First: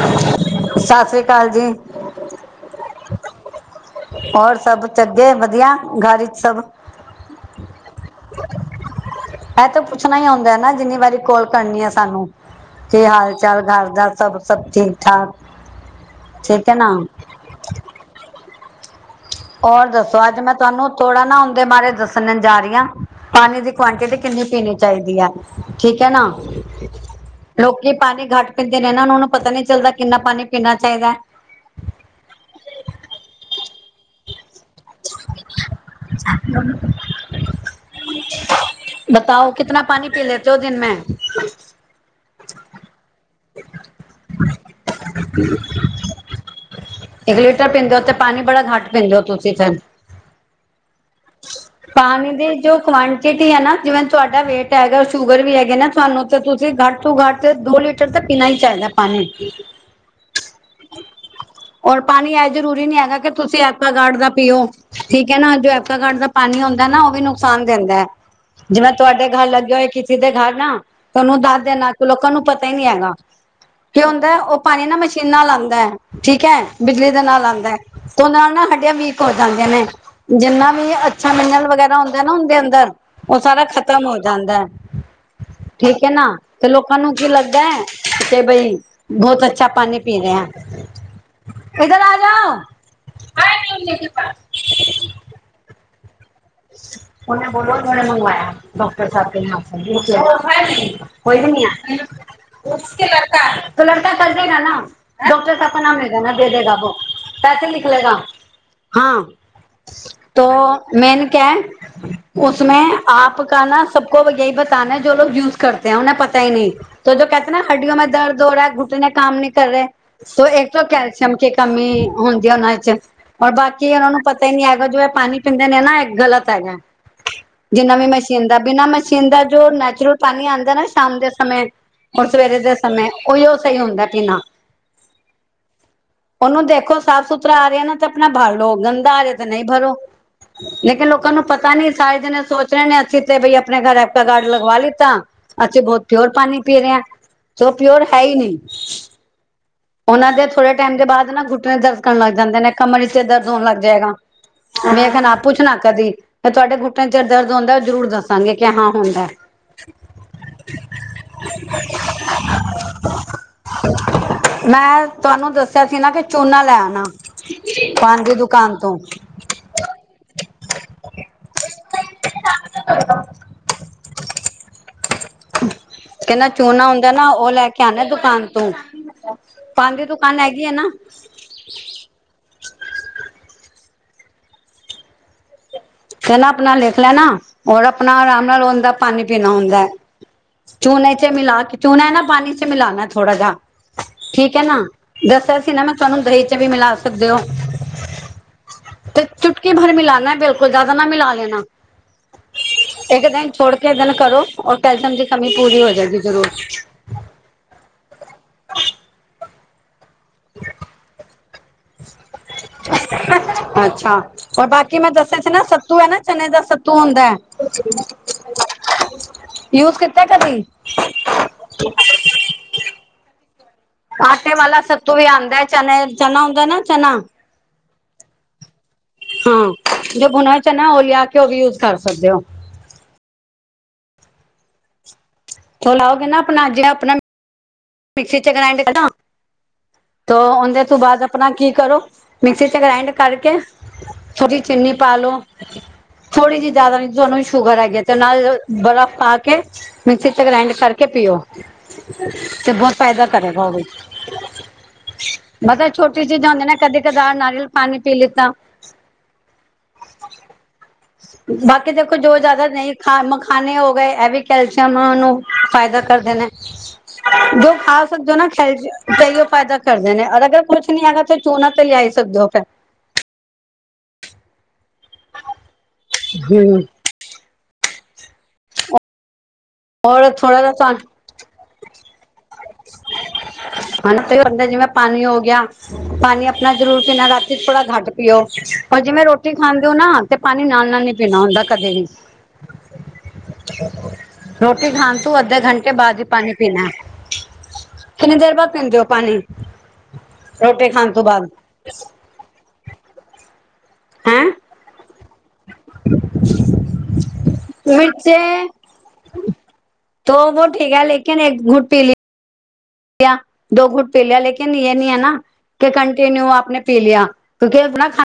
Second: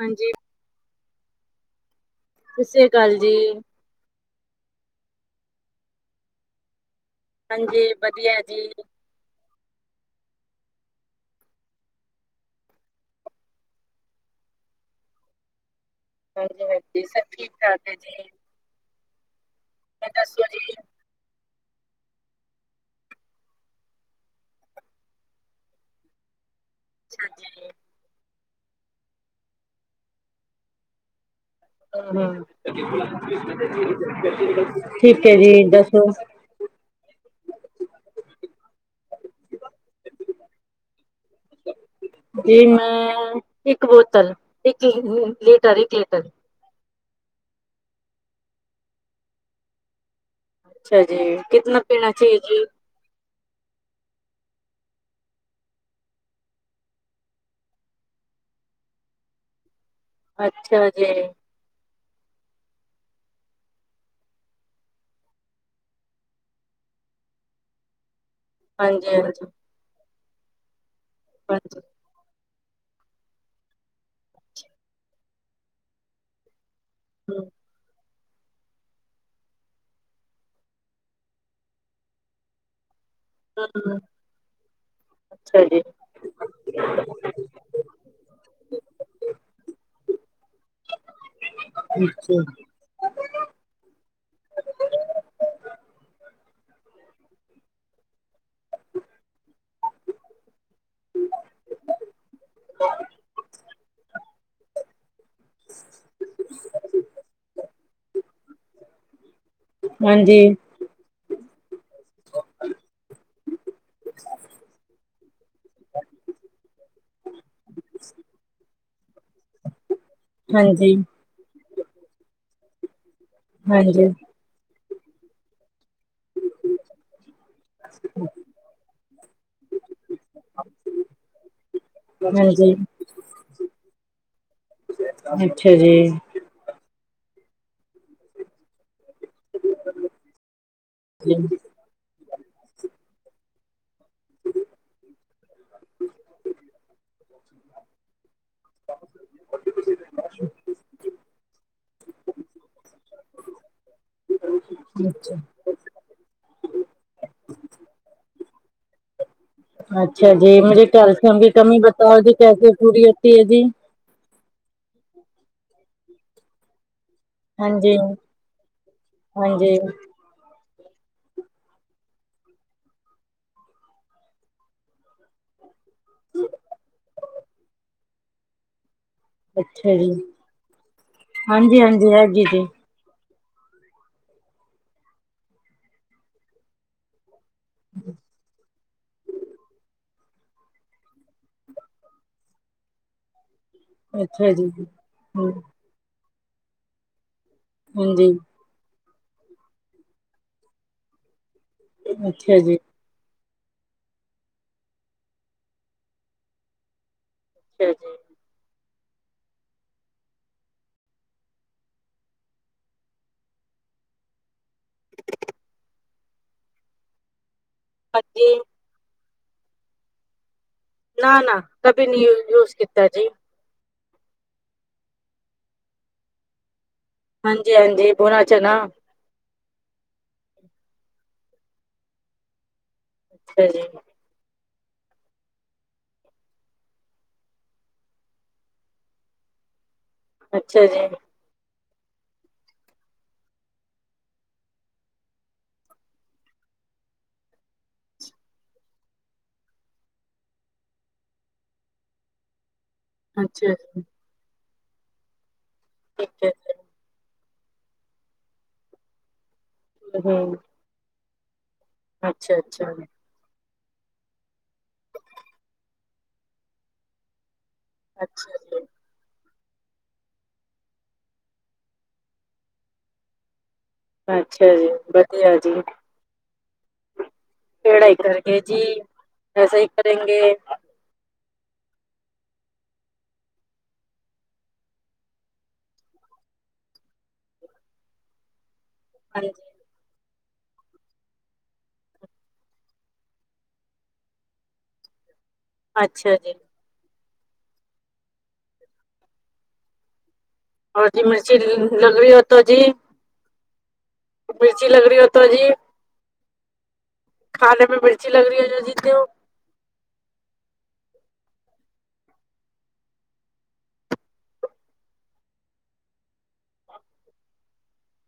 ਹਾਂਜੀ। ਸਤਿ ਸ਼੍ਰੀ ਅਕਾਲ ਜੀ। ਸਤਿ ਸ੍ਰੀ ਅਕਾਲ ਜੀ। ਹੋਰ ਸਭ ਚਗੇ, ਵਧੀਆਂ ਘਰ ਈਚ ਸਭ। ਹਾਂਜੀ, ਵਧੀਆ ਐ ਜੀ। ਇਹ ਤਾਂ ਪੁੱਛਣਾ ਹੀ ਹੁੰਦਾ ਐ ਨਾ, ਜਿੰਨੀ ਵਾਰੀ ਕੋਲ ਕਰਨੀ ਐ ਸਾਨੂੰ। ਕੀ ਹਾਲ ਚਾਲ, ਘਰ ਦਾ ਸਭ ਸਭ ਠੀਕ ਠਾਕ। ਠੀਕ ਹੈ ਨਾ ਹਾਂਜੀ-ਹਾਂਜੀ, ਸਭ ਠੀਕ-ਠਾਕ ਐ ਜੀ। ਹੋਰ ਦੱਸੋ ਅੱਜ ਮੈਂ ਤੁਹਾਨੂੰ ਥੋੜਾ ਨਾ ਉਨਦੇ ਬਾਰੇ ਦੱਸਣ ਜਾ ਰਹੀ ਆ, ਪਾਣੀ ਦੀ ਕੁਆਂਟਿਟੀ ਕਿੰਨੀ ਪੀਣੀ ਚਾਹੀਦੀ ਆ। ਠੀਕ ਐ ਨਾ ਲੋਕੀ ਪਾਣੀ ਘੱਟ ਪੀਂਦੇ ਨੇ ਨਾ ਉਹ ਨੂੰ ਪਤਾ ਨੀ ਚੱਲਦਾ ਕਿੰਨਾ ਪਾਣੀ ਪੀਣਾ ਚਾਹੀਦਾ ਐ। ਹੁੰ, ਠੀਕ ਐ ਜੀ ਦੱਸੋ? [inaudible] ਬਤਾਓ ਕਿਤਨਾ ਪਾਣੀ ਪੀ ਲੇਤੇ ਹੋ ਦਿਨ ਮੇ? ਜੀ ਮੈਂ ਇੱਕ ਬੋਤਲ ਇੱਕ ਲੀ ਟਰ ਇੱਕ ਲੀਟਰ ਇਕ ਲੀਟਰ ਪੀਂਦੇ ਊ ਤੇ, ਪਾਣੀ ਬੜਾ ਘੱਟ ਪੀਂਦੇ ਹੋ ਤੁਸੀਂ ਫੇਰ। ਅੱਛਾ ਜੀ, ਕਿਤਨਾ ਪੀਣਾ ਚਾਹੀਏ ਜੀ? ਜੋ ਕੁਆਂਟਿਟੀ ਤੇ ਆ ਨਾ ਜਿਵੇਂ ਤੁਹਾਡਾ ਵੇਟ ਐਗਾ ਸ਼ੂਗਰ ਵੀ ਐਗੇ ਨਾ, ਤੁਹਾਨੂੰ ਤੇ ਤੁਸੀਂ ਘੱਟ ਤੋਂ ਘੱਟ ਦੋ ਲੀਟ ਟਰ ਤਾਂ ਪੀਣਾ ਹੀ ਚਾਹੀਦਾ ਐ ਪਾਣੀ। ਅੱਛਾ ਜੀ। ਔਰ ਪਾਣੀ ਐ ਜਰੂਰੀ ਨਹੀਂ ਐਗਾ, ਕਿ ਤੁਸੀਂ ਅਕੁਆ ਗਾਡ ਦਾ ਪੀਓ, ਠੀਕ ਐ ਨਾ ਜੋ ਐਵਕਾਗਾਡ ਦਾ ਪਾਣੀ ਹੁੰਦਾ ਐ ਨਾ, ਉਹ ਵੀ ਨੁਕਸਾਨ ਦਿੰਦਾ ਐ। ਜਿਵੇਂ ਤੁਹਾਡੇ ਘਰ ਹਾਂਜੀ-ਹਾਂਜੀ, ਲੱਗੇ ਹੋਏ ਕਿਸੇ ਦੇ ਘਰ ਨਾ ਤਾਂ ਉਹਨੂੰ ਦੱਸ ਹਾਂਜੀ। ਦੇਣਾ ਲੋਕਾਂ ਨੂੰ ਪਤਾ ਹੀ ਨਹੀਂ ਐਗਾ, ਕੀ ਹੁੰਦਾ ਉਹ ਪਾਣੀ ਨਾ ਮਸ਼ੀਨਾਂ ਨਾਲ ਆਂਦਾ ਐ‌, ਠੀਕ ਐ ਬਿਜਲੀ ਦੇ ਨਾਲ ਹੂੰ, ਆਂਦਾ ਐ ਤੇ ਉਹ ਨਾਲ ਨਾ ਹੱਡੀਆਂ ਵੀ ਕ ਹੋ ਜਾਂਦੇ ਨੇ, ਜਿੰਨਾ ਵੀ ਅੱਛਾ ਮਿੰਨਲ ਵਗੈਰਾ ਹੁੰਦਾ ਨਾਂ ਓਂਦੇ ਅੰਦਰ ਉਹ ਸਾਰਾ ਖਤਮ ਹੋ ਜਾਂਦਾ ਐ। ਅੱਛਾ ਜੀ। ਠੀਕ ਐ ਨਾ ਤੇ ਲੋਕਾਂ ਨੂੰ ਕੀ ਲੱਗਦਾ ਐ ਕਿ ਬਈ ਬਹੁਤ ਅੱਛਾ ਪਾਣੀ ਪੀ ਰਹੇ ਆ, ਇਧਰ ਆ ਅੱਛਾ, ਜਾਓ। [unintelligible] ਉਹਨੇ ਬੋਲੋ ਉਨਹੋਣੇ ਮੰਗਵਾਇਆ ਡਾਕਟਰ ਸਾਹਿਬ [unintelligible] ਕੋਈ ਨਹੀਂ ਐ [unintelligible] ਲੜਕਾ ਕਰਤ ਰਏਗਾ ਨਾ। ਡੋਕਟਰ ਸਾਬ ਕਾ ਨਾਮ ਲੇਗਾ ਨਾ ਦੇ ਦੇਗਾ ਅਬ। ਪੈਸੇ ਲਿਖ ਲੇਗਾ। ਹਾਂ। ਹਾਂਜੀ, ਤੋ ਮੈਂਨ ਕਿਐ ਉਸਮੇ ਆਪ ਕਾ ਨਾ ਸਭਕੋ ਬ ਯਈ ਬਤਾਨੈ ਜੋ ਲੋਕ ਯੂਜ਼ ਕਰਤੇ ਐ। ਉਨਹੇ ਪਤੈ ਈ ਨੀ। ਜੋ-ਜੋ ਕੈਹਤੇ ਐ ਨਾ ਅੱਡਓ ਮੇ ਦਰਦ ਹੋ ਰਾ ਐ, ਘੁਟਨੇ ਕਾਮ ਨੀ ਕਰ ਰੇ ਤੋ ਏਕ ਤੋਂ ਹਾਂਜੀ, ਕੈਲ ਸ਼ੀਅਮ ਕੀ ਕਮੀ ਹੁੰਦੀ ਆ ਓਨਾਂ ਏੱਚ ਔਰ ਬਾਕੀ ਓਨਾਂ ਹਾਂਜੀ, ਨੂੰ ਪਤਾ ਈ ਨੀ ਐਗਾ ਜੋ ਐ ਪਾਨੀ ਪੀਂਦੇ ਨੇ ਨਾ ਗਲਤ ਹੈਗੈ। ਜਿੰਨਾ ਵੀ ਮਸ਼ੀਨ ਦਾ, ਬਿਨਾਂ ਮਸ਼ੀਨ ਦਾ ਜੋ ਨੈਚੁਰਲ ਪਾਨੀ ਆਂਦੈ ਨਾ ਸ਼ਾਮ ਦੇ ਸਮੇਂ ਔਰ ਸਵੇਰੇ ਹਾਂਜੀ। ਦੇ ਸਮਯ। ਓਯੀਓ ਸਈ ਹੁੰਦੈ ਪੀਨਾ। ਅੱਛਾ ਜੀ। ਓਨੂੰ ਦੇਖੋ ਸਾਫ਼ ਸੁਥਰਾ ਆ ਰਿਐ ਨਾ ਤੇ ਆਪਨਾ ਭਰ ਲੋ, ਗੰਦਾ ਆ ਰਿਐ ਤੇ ਨਈ ਭਰੋ। ਲੇਕਿਨ ਲੋਕਾਂ ਨੂੰ ਜੀ, ਪਤਾ ਨੀ ਸਾਰੇ ਜਨੇ ਸੋ ਚਿਆਂ ਨੇ ਅਸੀਂ ਤੇ ਬਈ ਆਪਨੇ ਘਰ ਐਕਵਆਗਾਰਡ ਲਗਵਾ ਲਿੱਤਾ। ਅਸੀਂ ਬੋਤ ਪਿਓਰ ਪਾਨੀ ਪੀ ਰੇ ਆਂ। ਤੇ ਓ ਪਿਓਰ ਹੈ ਈ ਨੀ। ਓਨਾਂ ਦੇ ਥੋੜੇ ਟਾਈਮ ਦੇ ਬਾਦ ਨਾ ਘੁੱਟਨੇ ਦਰਦ ਕਰਨ ਲੱਗ ਜਾਂਦੇ ਨੇ। ਕਮਰ ਇੱਚ ਦਰਦ ਹੋਨ ਲੱਗ ਜਾਏਗਾ। ਐ ਵੇਖਨਾ, ਅੱਛਾ। ਆ ਪੁੱਛਨਾ ਕਦੀ ਕਿ ਤੁਆਡੇ ਘੁੱਟਨਿਆਂ ਏੱਚ ਦਰਦ ਹੁੰਦੈ। ਓ ਜਰੂਰ ਦੱਸਾਂਗੇ ਕਿ ਹਾਂ ਹੁੰਦੈ। ਅੱਛਾ ਜੀ, ਮੇਰੀ ਕੈਲਸ਼ੀਅਮ ਕੀ ਕਮੀ ਬਤਾਓ ਜੀ ਕੈਸੇ ਪੂਰੀ ਹੋਤੀ ਐ ਜੀ? ਮੈਂ ਤੁਆਨੂੰ ਦੱਸਿਆ ਸੀ ਨਾ ਕਿ ਚੂਨਾ ਲੈ ਨਾ ਪਾਨ ਦੀ ਦੁਕਾਨ ਤੋਂ। [inaudible] ਏ ਨਾ ਚੂਨਾ ਹੁੰਦੈ ਨਾ ਓ ਲੈ ਕੇ ਆਨੈ ਦੁਕਾਨ ਤੋਂ। ਅੱਛਾ ਪਾਨ ਦੀ ਜੀ। ਦੁਕਾਨ ਹੈਗੀ ਹੈ ਨਾ ਹਾਂਜੀ-ਹਾਂਜੀ ਹੈਗੀ ਜੀ। ਤੇ ਨਾ ਆਪਨਾ ਲਿੱਖ ਲੈਨਾ ਔਰ ਆਪਨਾ ਆਰਾਮ ਨਾਲ ਓਂਦਾ ਪਾਨੀ ਪੀਨਾ ਹੁੰਦੈ। ਚੂਨੇ 'ਚ ਮਿਲਾ ਕੇ ਚੂਨਾ ਐ ਨਾ ਪਾਨੀ 'ਚ ਮਿਲਾਨੈ ਥੋੜਾ ਜਾ ਅੱਛਾ ਠੀਕ ਐ ਜੀ, ਨਾ। ਹੂੰ, ਦੱਸਿਆ ਸੀ ਨਾ ਮੈਂ ਤੁਆਨੂੰ ਦਹੀਂ 'ਚ ਵੀ ਮਿਲਾ ਸਕਦੇ ਓ। ਹਾਂਜੀ। ਤੇ ਚੁਟਕੀ ਭਰ ਮਿਲਾਨੈ। ਬਿਲਕੁਲ ਜਾਦਾ ਨਾ ਮਿਲਾ ਲੈਨਾ। ਅੱਛਾ ਜੀ। ਏੱਕ ਦਿਨ ਛੋੜ ਕੇ ਏੱਕ ਦਿਨ ਕਰੋ ਔਰ ਕੈਲਸ਼ੀਅਮ ਦੀ ਕਮੀ ਪੂਰੀ ਹੋ ਜੇਗੀ, ਜਰੂਰ। ਅੱਛਾ ਜੀ। [unintelligible] ਅੱਛਾ। ਹੋਰ ਬਾਕੀ ਮੈਂ ਦੱਸਿਐ ਸੀ ਨਾ ਸੱਤੂ ਐ ਨਾ ਚਨੇ ਦਾ ਸੱਤੂ ਹੁੰਦੈ ਹਾਂਜੀ, ਯੂਜ਼ ਕੀਤੈ ਕਦੀ? ਨਾ-ਨਾ ਕਦੀ ਨੀ ਯੂ ਯੂਜ਼ ਕੀਤਾ ਜੀ। ਆਟੇ ਵਾਲਾ ਸਤੂ ਵੀ ਆਂਦੈ ਚਨੇ, ਚਨਾ ਹੁੰਦੈ ਨਾ ਚਨਾ ਹਾਂਜੀ-ਹਾਂਜੀ ਭੂਨਾ ਚਨਾ। ਹਾਂ, ਜੋ ਭੂਨਾ ਐ ਚਨਾ ਓ ਲਿਆ ਕੇ ਓ ਵੀ ਯੂਜ਼ ਕਰ ਸਕਦੇ ਓ। ਅੱਛਾ ਜੀ। ਚ ਲਾਓਗੇ ਨਾ ਆਪਨਾ ਜੜਾ ਆਪਨਾ ਮਿਕਸੀ 'ਚ ਗ੍ਰੈਂਡ ਕਰਨਾ ਤੋਂ ਓਂਦੇ ਅੱਛਾ ਤੋਂ ਜੀ, ਬਾਦ ਆਪਨਾ ਕੀ ਕਰੋ, ਮਿਕਸੀ 'ਚ ਗ੍ਰਾਇੰਡ ਕਰਕੇ ਥੋੜੀ ਚੀਨੀ ਪਾ ਲੋ ਥੋੜੀ ਜੀ, ਜਿਆਦਾ ਨੀ। ਜੇ ਓਨਾਂ ਨੂੰ ਸ਼ੂਗਰ ਹੈਗੀ ਏ ਤੇ ਨਾਲ ਬਰਫ਼ ਪਾ ਕੇ ਮਿਕਸੀ 'ਚ ਗ੍ਰਾਇੰਡ ਕਰਕੇ ਪੀਓ। ਤੇ ਬੋਤ ਫਾਇਦਾ ਕਰੇਗਾ ਓ ਅੱਛਾ ਵੀ। ਜੀ। ਮਤਬ ਛੋਟੀ ਠੀਕ ਹੈ ਚੀਜਾਂ ਹੁੰਦੀਐਂ ਜੀ, ਨਾ ਕਦੀ ਧਾ ਨਾਰੀਅਲ ਪਾਨੀ ਪੀ ਲਿੱਤਾ ਤੇ ਹੂੰ। ਬਾਕੀ ਦੇਖੋ ਜੋ ਜਾਦਾ ਨਈ ਅੱਛਾ-ਅੱਛਾ, ਖਾ ਮ ਖਾਨੇ ਹੋ ਗਏ ਐ ਵੀ ਕੈਲਸ਼ੀਅਮ ਨੂੰ ਓਨੂੰ ਫਾਇਦਾ ਕਰਦੇ ਨੇ। ਜੋ ਖਾਸ ਸਕਦੇ ਓ ਨਾ ਅੱਛਾ ਜੀ। ਖੈਲਸ਼ੀਅ ਅਈਯੋ ਫਾਈਦਾ ਕਰਦੇ ਨੇ। ਅਗਰ ਜੇ ਕੁੱਛ ਨੀ ਹੈਗਾ ਤੇ ਚੂਨਾ ਤੇ ਲਿਆ ਈ ਸਕਦੇ ਓ ਫੇਰ। ਅੱਛਾ ਜੀ, ਵਧੀਆ ਜੀ। ਹੂੰ। ਪੇੜਾ ਈ ਕਰਕੇ ਜੀ, ਐਸਾ ਈ ਔਰ ਕਰੇਗੇ। ਥੋੜਾ ਜਿਹਾ ਤੁਹਾਨੂੰ [inaudible] ਸਾਨੂੰ ਤੇ ਅਈਯੋ ਲੱਗਦੈ ਜਿਵੇਂ ਪਾਨੀ ਹੋ ਗਿਆ ਪਾਨੀ ਆਪਨਾ ਜਰੂਰ ਪੀਨਾ। ਰਾਤੀ ਥੋੜਾ ਗੱਟ ਪੀਓ ਔਰ ਜਿਵੇਂ ਰੋਟੀ ਖਾਂ ਦੇ ਓ ਨਾ ਤੇ ਪਾਨੀ ਨਾਲ-ਨਾਲ ਨੀ ਪੀਨਾ ਹੁੰਦਾ ਕਦੇ ਵੀ ਰੋਟੀ ਖਾਨ ਤੂੰ ਅੱਧੇ ਘੰਟੇ ਬਾਦ ਈ ਪਾਨੀ ਪੀਨੈ। ਕਿੰਨੀ ਦੇਰ ਬਾਦ ਪੀਂਦੇ ਓ ਪਾਨੀ? ਹੋਰ ਜੀ ਮਿਰਚੀ ਲ ਲਗਨੀ ਓ ਤੋਂ ਜੀ। ਮਿਰਚੀ ਲੱਗ ਰੀ ਓ ਤੋ‌ ਜੀ। [unintelligible] ਖਾਨੇ ਮੇਂ ਮਿਰਚੀ ਲਗ ਰੀ ਐ ਜੋ ਜੀ ਤੋ ਤੋ ਵੋ ਠੀਕ ਐ ਲੇਕਿਨ ਏਕ ਘੂੰਤ ਪੀ ਲਿ ਆ ਦੋ ਗੁੱਟ ਪੀ ਲਿਆ ਲੇਕਿਨ ਯੇ ਨੀ ਐ ਨਾ ਤੇ ਕੰਟੀਨਿਊ ਆਪ ਨੇ ਪੀ ਲਿਆ ਕਿਉਂਕਿ ਅਬ ਨਾ ਖਾ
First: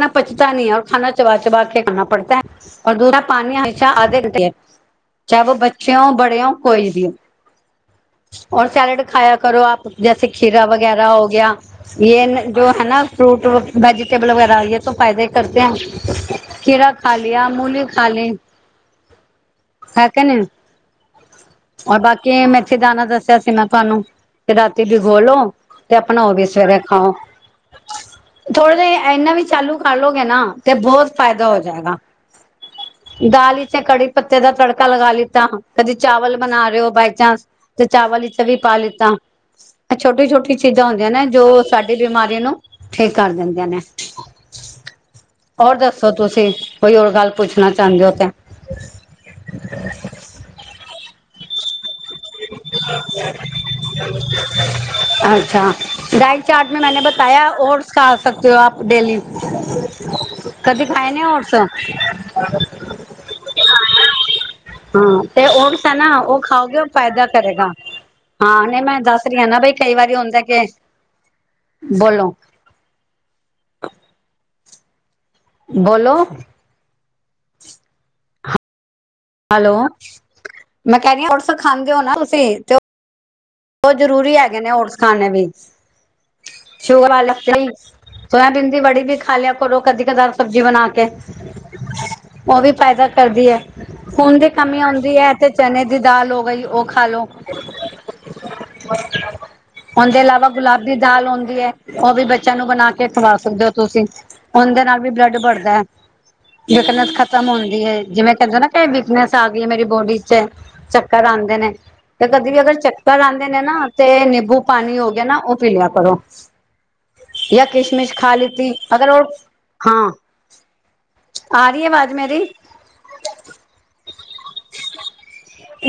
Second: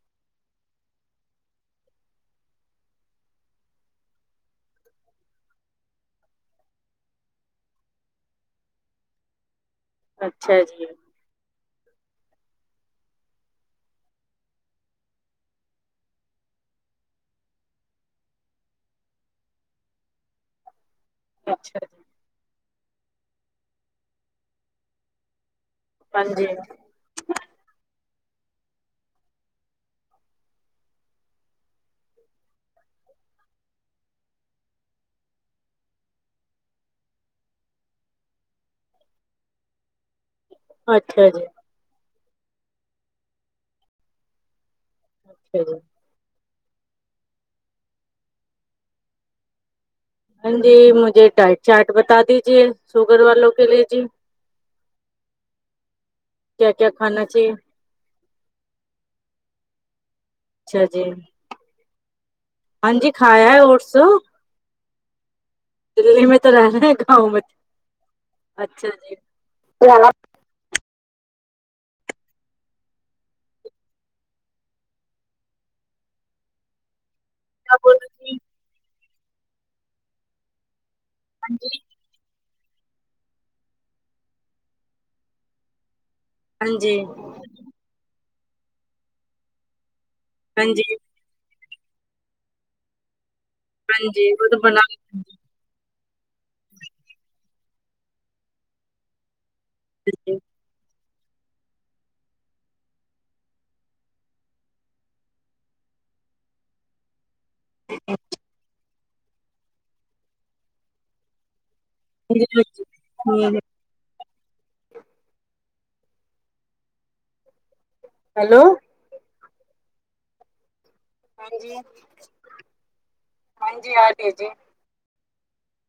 ਨਾ ਪਚਤਾ ਨੀ ਐ ਔਰ ਖਾਨਾ ਚਬਾ-ਚਬਾ ਕੇ ਖਾਨਾ ਪੜਤੈ। ਔਰ ਦੂਸਰਾ ਪਾਨੀ ਹਮੇਸ਼ਾ ਆਧੇ ਘੰਟੇ ਚਾਏ ਵੋ ਬੱਚੇ ਓਂ, ਬੜੇ ਓਂ, ਕੋਈ ਬੀ ਓਂ। ਔਰ ਸੈਲਡ ਖਾਇਆ ਕਰੋ ਆਪ। ਜੈਸੇ ਖੀਰਾ ਵਗੈਰਾ ਹੋ ਗਿਆ। ਯੇ ਐ ਨਾ ਜੋ ਹੈ ਨਾ ਫਰੂਟ ਵ ਵੈਜੀਟੇਬਲ ਵਗੈ ਰਾ ਯੇ ਤੋ ਫਾਇਦੇ ਈ ਕਰਦੇ ਐਂ। ਖੀਰਾ ਖਾ ਲੀਆ, ਮੂਲੀ ਖਾ ਲਈ ਹੈ ਕੇ ਨੀ। ਅੱਛਾ। ਅ ਬਾਕੀ ਮੇਥੀ ਦਾਨਾ ਦੱਸਿਆ ਸੀ ਮੈਂ ਤੁਆਨੂੰ ਕਿ ਰਾਤੀ ਭੀਗੋ ਲੋ ਤੇ ਅਪਨਾ ਓ ਵੀ ਸਵੇਰੇ ਖਾਓ। ਥੋੜੇ ਜੇ ਐਨਾਂ ਵੀ ਚਾਲੂ ਕਰ ਲੋਗੇ ਨਾ ਤੇ ਬੋਤ ਫ਼ਾਇਦਾ ਹੋ ਜਾਏਗਾ। ਦਾਲ ਇੱਚ ਐ ਕੜੀ ਪੱਤੇ ਦਾ ਤੜਕਾ ਲਗਾ ਲਿੱਤਾ, ਕਦੀ ਚਾਵਲ ਬਨਾ ਰੇ ਓ ਬਾਏ ਚਾਂਸ ਤੇ ਚਾਵਲ ਵਿੱਚ ਵੀ ਪਾ ਲਿੱਤਾ। ਐ ਛੋਟੀ-ਛੋਟੀ ਚੀਜਾਂ ਹੁੰਦੀਆਂ ਨੇ ਜੋ ਸਾਡੀ ਬਿਮਾਰੀ ਨੂੰ ਠੀਕ ਕਰ ਦਿੰਦੀਆਂ ਨੇ। ਔਰ ਦੱਸੋ ਤੁਸੀਂ, ਕੋਈ ਹੋਰ ਗੱਲ ਪੁੱਛਨਾ ਚਾਂਦੇ ਓ ਤਾਂ? ਆਉਂਦੀ ਮੁੜਕੇ ਟਾਈਟ ਅੱਛਾ [unintelligible] ਚਾਰਟ ਮੇਂ ਮੈਨੇ ਬਤਾਇਆ ਓਟਸ ਖਾ ਸਕਦੇ ਓ ਆਪ ਡੇਲੀ। ਕਬੀ ਖਾਇਆ ਨੀ ਓਟਸ। [unintelligible] ਹਾਂ ਤੇ ਓਟਸ ਐ ਨਾ ਓ ਖਾਓਗੇ ਦਾ ਕਰੇਗਾ। ਹਾਂ ਨਈ ਮੈਂ ਦੱਸ ਰੀ ਆਂ ਨਾ ਬਈ ਕਈ ਵਾਰੀ ਹੁੰ ਦੈ ਕਿ, ਬੋਲੋ ਬੋਲੋ? ਕਯਾ ਬੋਲ ਰੀ? ਹੈਲੋ, ਮੈਂ ਕਹਿ ਰਹ ਔਰਸ ਖਾਂਦੇ ਔ ਨਾ ਤੁਸੀਂ? ਬਹੁਤ ਜ਼ਰੂਰੀ ਹੈਗੇ ਨੇ ਹੋਰਸ ਖਾਣੇ ਵੀ ਸ਼ੂਗਰ ਵਾਲੇ। ਤੇਹੀ ਸੋਆਬੀ ਦੀ ਬੜੀ ਵੀ ਖਾ ਲਿਆ ਕਰੋ ਕਦੀ- ਕਧਾਰ ਸਬਜ਼ੀ ਬਣਾ ਕੇ। ਉਹ ਵੀ ਪੈਦਾ ਕਰਦੀ ਏ। ਖੂਨ ਦੀ ਕਮੀ ਔਦੀ ਏ। ਚਨੇ ਦੀ ਦਾਲ ਹੋ ਗਈ ਉਹ ਖਾ ਲੋ। ਉਹਦੇ ਇਲਾਵਾ, ਗੁਲਾਬੀ ਦਾਲ ਹੁੰਦੀ ਏ। ਉਹ ਵੀ ਬੱਚਿਆਂ ਨੂੰ ਬਣਾ ਕੇ ਖਵਾ ਸਕਦੇ ਹੋ ਤੁਸੀ? ਉਹਦੇ ਨਾਲ ਵੀ ਬਲੱਡ ਬੜਦਾ ਏ। ਜੇਕਨ ਅੱਜਕਲ ਖਤਮ ਹੁੰਦੀ ਏ। ਜਿਵੇਂ ਕਹਿੰਦੇ ਨਾ ਕਿ ਵੀਕਨੈਸ ਆ ਗਈ ਏ ਮੇਰੀ ਬੋਡੀ ਚ ਚੱਕਰ ਆਦੇ ਨੇ। ਤੇ ਕਦੇ ਵੀ ਅਗਰ ਚੱਕਰ ਆਦੇ ਨੇ ਨਾ ਤੇ ਨਿੰਬੂ ਪਾਣੀ ਹੋ ਗਿਆ ਨਾ ਉਹ ਪੀ ਲਿਆ ਕਰੋ। ਜਾਂ ਕਿਸ਼ਮਿਸ਼ ਖਾ ਲੀਤੀ, ਅਗਰ ਉਹ ਹਾਂ। ਆ ਰਹੀ ਆਵਾਜ਼ ਮੇਰੀ? ਹਾਂਜੀ ਆ ਰਏ ਜੀ।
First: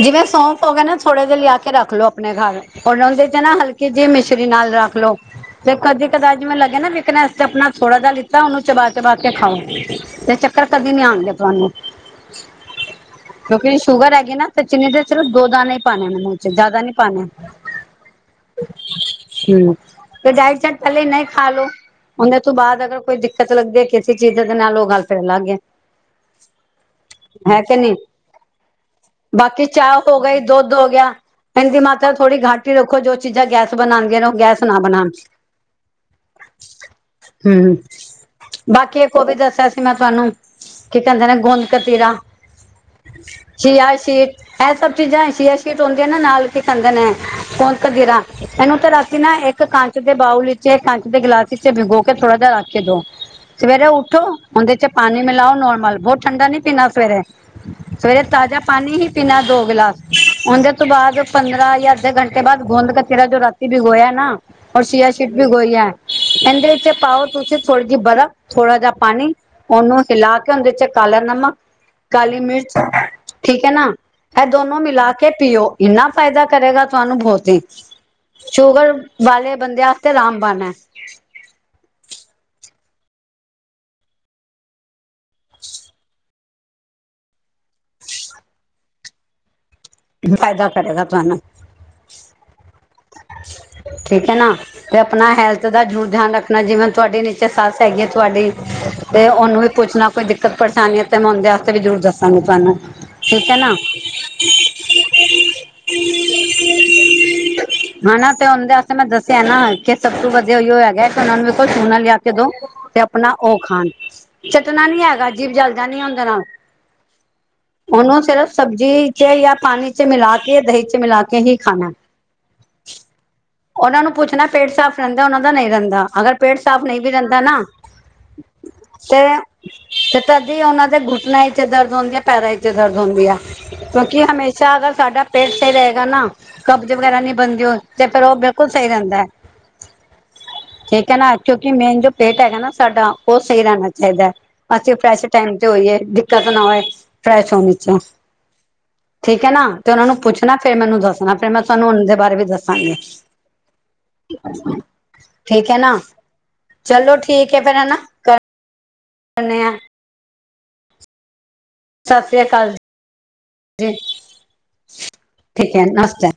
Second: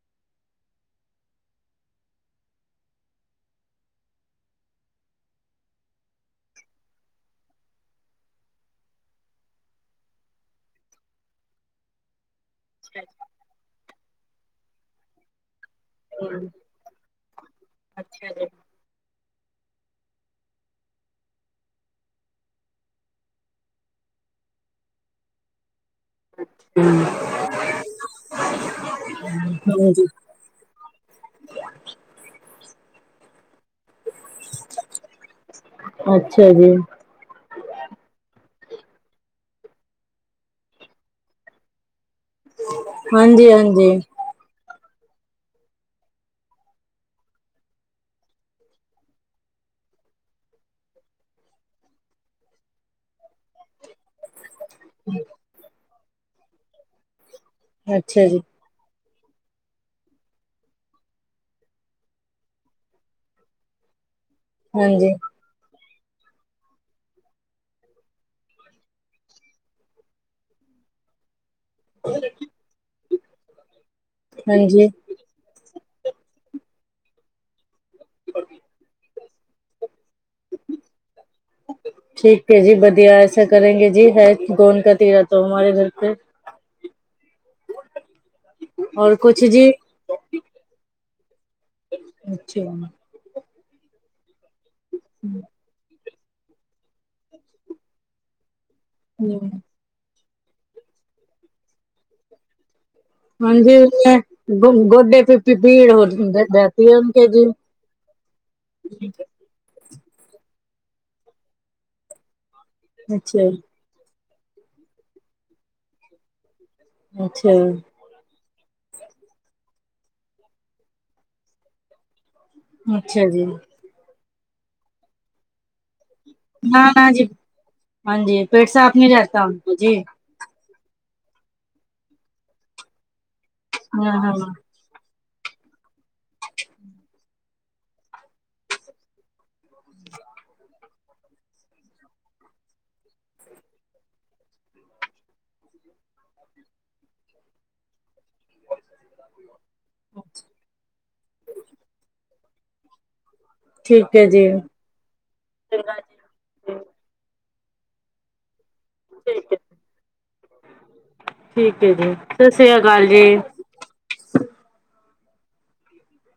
ਜਿਵੇਂ ਸੌਂਫ ਹੋ ਗਏ ਨਾ, ਥੋੜੇ ਜ ਲਿਆ ਕੇ ਰੱਖ ਲੋੋ ਆਪਣੇ ਘਰ। ਹੁਣ ਉਹਦੇ ਚ ਨਾ ਹਲਕੀ ਜਿਹੀ ਮਿਸ਼ਰੀ ਨਾਲ ਰੱਖ ਲਾਓ। ਤੇ ਕਦੀ ਕਦਾਰ ਜਿਵੇਂ ਲੱਗਿਆ ਨਾ ਵਿਕਨਸ ਚ ਆਪਣਾ ਥੋੜਾ ਜਹਾ ਲਿੱਤਾ ਉਹਨੂੰ ਚਬਾ-ਚਬਾ ਕੇ ਖਾਓ। ਤੇ ਚੱਕਰ ਕਦੀ ਨੀ ਆਉਣਗੇ ਤੁਹਾਨੂੰ। ਅੱਛਾ ਕਿਉਂਕਿ ਸ਼ੂਗਰ ਹੈਗੀ ਨਾ ਤੇ ਚੀਨੀ ਦੇ ਸਿਰਫ ਦੋ ਦਾਣੇ, ਪਾਣੇ ਨੇ ਮੂੰਹ ਚ ਜ਼ਿਆਦਾ ਨੀ ਪਾਣੇ। ਅੱਛਾ ਜੀ। ਹਮ ਜਾਈ ਚ ਕੱਲੇ ਨਹੀਂ ਖਾ ਲੋ। ਉਹੇ ਤੋਂ ਬਾਅਦ ਅਗਰ ਕੋਈ ਦਿੱਕਤ ਲੱਗੇ ਕਿਸੇ ਚੀਜ਼ ਦੇ ਨਾਲ ਉਹ ਗੱਲ ਤੇ ਅਲੱਗ ਏ। ਨਹੀਂ ਹਮ ਬਾਕੀ ਚਾਹ ਹੋ ਗਈ, ਦੁੱਧ ਹੋ ਗਿਆ। ਇਹਨ ਕੀ ਮਾਤਾਰਾ ਥੋੜ੍ਹੀ ਗੱਟ ਈ ਰੱਖੋ। ਜੋ ਚੀਜ਼ਾਂ ਗੈਸ ਬਣਾਦੀਆ ਨੇ ਉਹ ਗੈਸ ਨਾ ਬਣਾਣ। ਅੱਛਾ ਜੀ। ਹਮ ਬਾਕੀ ਇੱਕ ਉਹ ਵੀ ਦੱਸਿਆ ਸੀ ਮੈਂ ਤੁਹਾਨੂੰ ਕੀ ਕਹਿੰਦੇ ਨੇ ਗੁੰਦਕਤੀਰਾ। ਛੀ ਹਾਂਜੀ-ਹਾਂਜੀ, ਆ ਇਹ ਸਭ ਚੀਜ਼ਾਂ ਸ਼ੀਆ ਸ਼ੀਟ ਹੁੰਦੀਆਂ ਨੇ ਇੱਥੇ ਨਾਲ਼ ਕੀ ਕਹਿੰਦੇ ਨੇ ਗੂੰਦਕਤੀਰਾ ਇਹਨੂੰ ਤਾਂ ਰਾਤੀਂ ਨਾ ਇੱਕ ਕੰਚ ਦੇ ਬਾਊਲ ਵਿੱਚ ਕੰਚ ਦੇ ਗਿਲਾਸ ਵਿੱਚ ਵਿੰਗੋ ਕੇ ਥੋੜ੍ਹਾ ਜਾ ਰੱਖ ਕੇ ਦੋ ਸਵੇਰੇ ਉੱਠੋ ਉਨਦੇ ਚ ਪਾਣੀ ਮਿਲਾਓ ਨੋਰਮਲ, ਬਹੁਤ ਠੰਢਾ ਨੀ ਪੀਣਾ ਸਵੇਰੇ, ਸਵੇਰੇ ਅੱਛਾ ਜੀ, ਤਾਜ਼ਾ ਪਾਣੀ ਹੀ ਪੀਣਾ ਦੋ ਗਿਲਾਸ, ਉਨਦੇ ਤੋਂ ਬਾਅਦ ਪੰਦਰਾਂ ਜਾਂ ਅੱਧੇ ਘੰਟੇ ਬਾਅਦ ਗੋਂਦ ਕਤੀਰਾ ਜੋ ਰੱ ਬਿਗੋਆ ਨਾ ਔਰ ਸ਼ੀਆ ਹਾਂਜੀ, ਸ਼ੀਡ ਇਨਦੇ ਵਿੱਚ ਪਾਓ ਤੁਸੀਂ ਥੋੜ੍ਹੀ ਜੀ ਬਰਫ਼ ਥੋੜ੍ਹਾ ਜਾ ਪਾਣੀ ਉਹਨੂੰ ਹਿਲਾ ਕੇ ਉਹਦੇ ਚ ਕਾਲਾ ਨਮਕ, ਕਾਲੀ ਮਿਰਚ- ਠੀਕ ਐ ਨਾ, ਇਹ ਦੋਨੋਂ ਹਾਂਜੀ। ਮਿਲਾ ਕੇ ਪੀਓ ਇੰਨਾ ਫ਼ਾਇਦਾ ਕਰੇਗਾ ਤੁਹਾਨੂੰ ਬਹੁਤ ਈ ਸ਼ੂਗਰ ਵਾਲੇ ਬੰਦਿਆਂ ਆਸਤੇ ਰਾਮਬਾਨ ਏ। [inaudible] ਠੀਕ ਐ ਜੀ ਵਧੀਆਂ ਐਸਾ ਕਰੇਗੇ ਜੀ ਹੈ ਗੋਦ ਕਾਤੀਰਾ ਤੋਂ ਹਮਾਰੇ ਗਰ ਪੇ। ਹੋਰ ਕੁਛ ਜੀ। ਫ਼ਾਇਦਾ ਕਰੇਗਾ ਤਾਹਨੂੰ ਅੱਛਾ ਠੀਕ ਹੈ ਨਾ ਤੇ ਆਪਣਾ ਹੈਲਥ ਦਾ ਜ਼ਰੂਰ ਧਿਆਨ ਰੱਖ ਜਿਵੇਂ ਤੁਹਾਡੀ ਨੀਚੇ ਸੱਸ ਹੈਗੀ ਐ ਤੁਹਾਡੀ ਓ ਉਹਨੂੰ ਪੁਛਨਾ ਕੋਈ ਦਿੱਕਤ ਪਰੇਸ਼ਾਨੀ ਹੈ ਤਾਂ ਮੈਂ ਉਨਦੇ ਵਾਸਤੇ ਵੀ ਜ਼ਰੂਰ ਦੱਸਾਂਗੀ ਤੁਹਾਨੂੰ ਠੀਕ ਹੈ ਨਾ ਹਾਂਜੀ ੳਉਨੇ ਗੋਡੇ ਬੀਬੀ ਪੀੜ ਹੋਤੇ ਤੇ ਬੈਠੀ ਐ ਬਚੇਰੀ ਹਨਾ ਤੇ ਉਹਦੇ ਆਸਤੇ ਮੈਂ ਦੱਸਿਆਂ ਨਾ ਕਿ ਸਭ ਤੋਂ ਵਧੀਆਂ ਉ ਹੈਗਾ ਤੇ ਉਹਨਾ ਨੂੰ ਲਿਆ ਕੇ ਦੋ ਤੇ ਆਪਣਾ ਉਹ ਖਾਣ, ਚੱਟਣਾ ਨੀ ਹੈਗਾ ਜੀਵ ਜਲ ਜਾਨੀ ਨੀ ਓਨਦੇ ਨਾਲ਼। ਅੱਛਿਆਂ ਜੀ ਉਹਨੂੰ ਸਿਰਫ਼ ਸਬਜ਼ੀ ਚ ਜਾਂ ਪਾਣੀ ਚ ਮਿਲਾ ਕੇ ਦਹੀਂ ਚ ਮਿਲਾ ਕੇ ਹੀ ਖਾਣਾ- ਅੱਛਿਆਂ ਜੀ। ਉਹਨਾਂ ਨੂੰ ਪੁੱਛਣਾ ਪੇਟ ਸਾਫ਼ ਰਹਿੰਦਾ ਉਹਨਾਂ ਦਾ ਨਹੀਂ ਰਹਿੰਦਾ ਅਗਰ ਪੇਟ ਸਾਫ਼ ਨਹੀਂ ਵੀ ਰਹਿੰਦਾ ਨਾ ਤੋਂ ਕਦੀ ਉਹਨਾਂ ਦੇ ਗੁਟਨੇ ਚ ਦਰਦ ਹੁੰਦੀ ਐ, ਪੈਰਾਂ ਚ ਦਰਦ ਹੁੰਦੀ ਆ ਕਿਉਂਕਿ ਹਮੇਸ਼ਾ ਅਗਰ ਸਾਡਾ ਪੇਟ ਸਹੀ ਰਹੇਗਾ ਨਾ ਕਬਜ਼ ਵਗੈਰਾ ਨ੍ਹੀਂ ਬਣਦੀ ਓ ਤੇ ਫ਼ਿਰ ਉਹ ਬਿਲਕੁਲ ਸਹੀ ਰਹਿੰਦਾ ਏ। [inaudible] ਠੀਕ ਐ ਨਾ ਕਿਉਂਕਿ ਮੇਨ ਜੋ ਪੇਟ ਹੈਗਾ ਨਾ ਸਾਡਾ ਉਹ ਸਹੀ ਰਹਿਣਾ ਚਾਹੀਦਾ ਐ। ਅਸੀਂ ਫਰੈਸ਼ ਟਾਈਮ ਤੇ ਹੋਈਏ ਦਿੱਕਤ ਨਾ ਹੋਵੇ ਫਰੈਸ਼ ਹੋਣੇ ਚ ਠੀਕ ਹੈ ਨਾ ਤੇ ਉਹਨਾਂ ਨੂੰ ਪੁੱਛਣਾ ਫ਼ੇਰ ਮੈਨੂੰ ਦੱਸਣਾ, ਫੇ਼ਰ ਮੈਂ ਤੁਹਾਨੂੰ ਉਹ ਦੇ ਬਾਰੇ ਵੀ ਦੱਸਾਂਗੀ। ਠੀਕ ਹੈ ਨਾ ਚਲੋ ਠੀਕ ਹੈ ਫੇ਼ਰ ਹੈਨਾ ਕਰ ਨੇ ਆ ਠੀਕ ਹੈ ਜੀ ਸਤਿ ਸ੍ਰੀ ਅਕਾਲ ਸੱਸ੍ਰੀ ਕਾਲ ਜੀ। ਠੀਕ ਹੈ ਨਮਸਤੇ।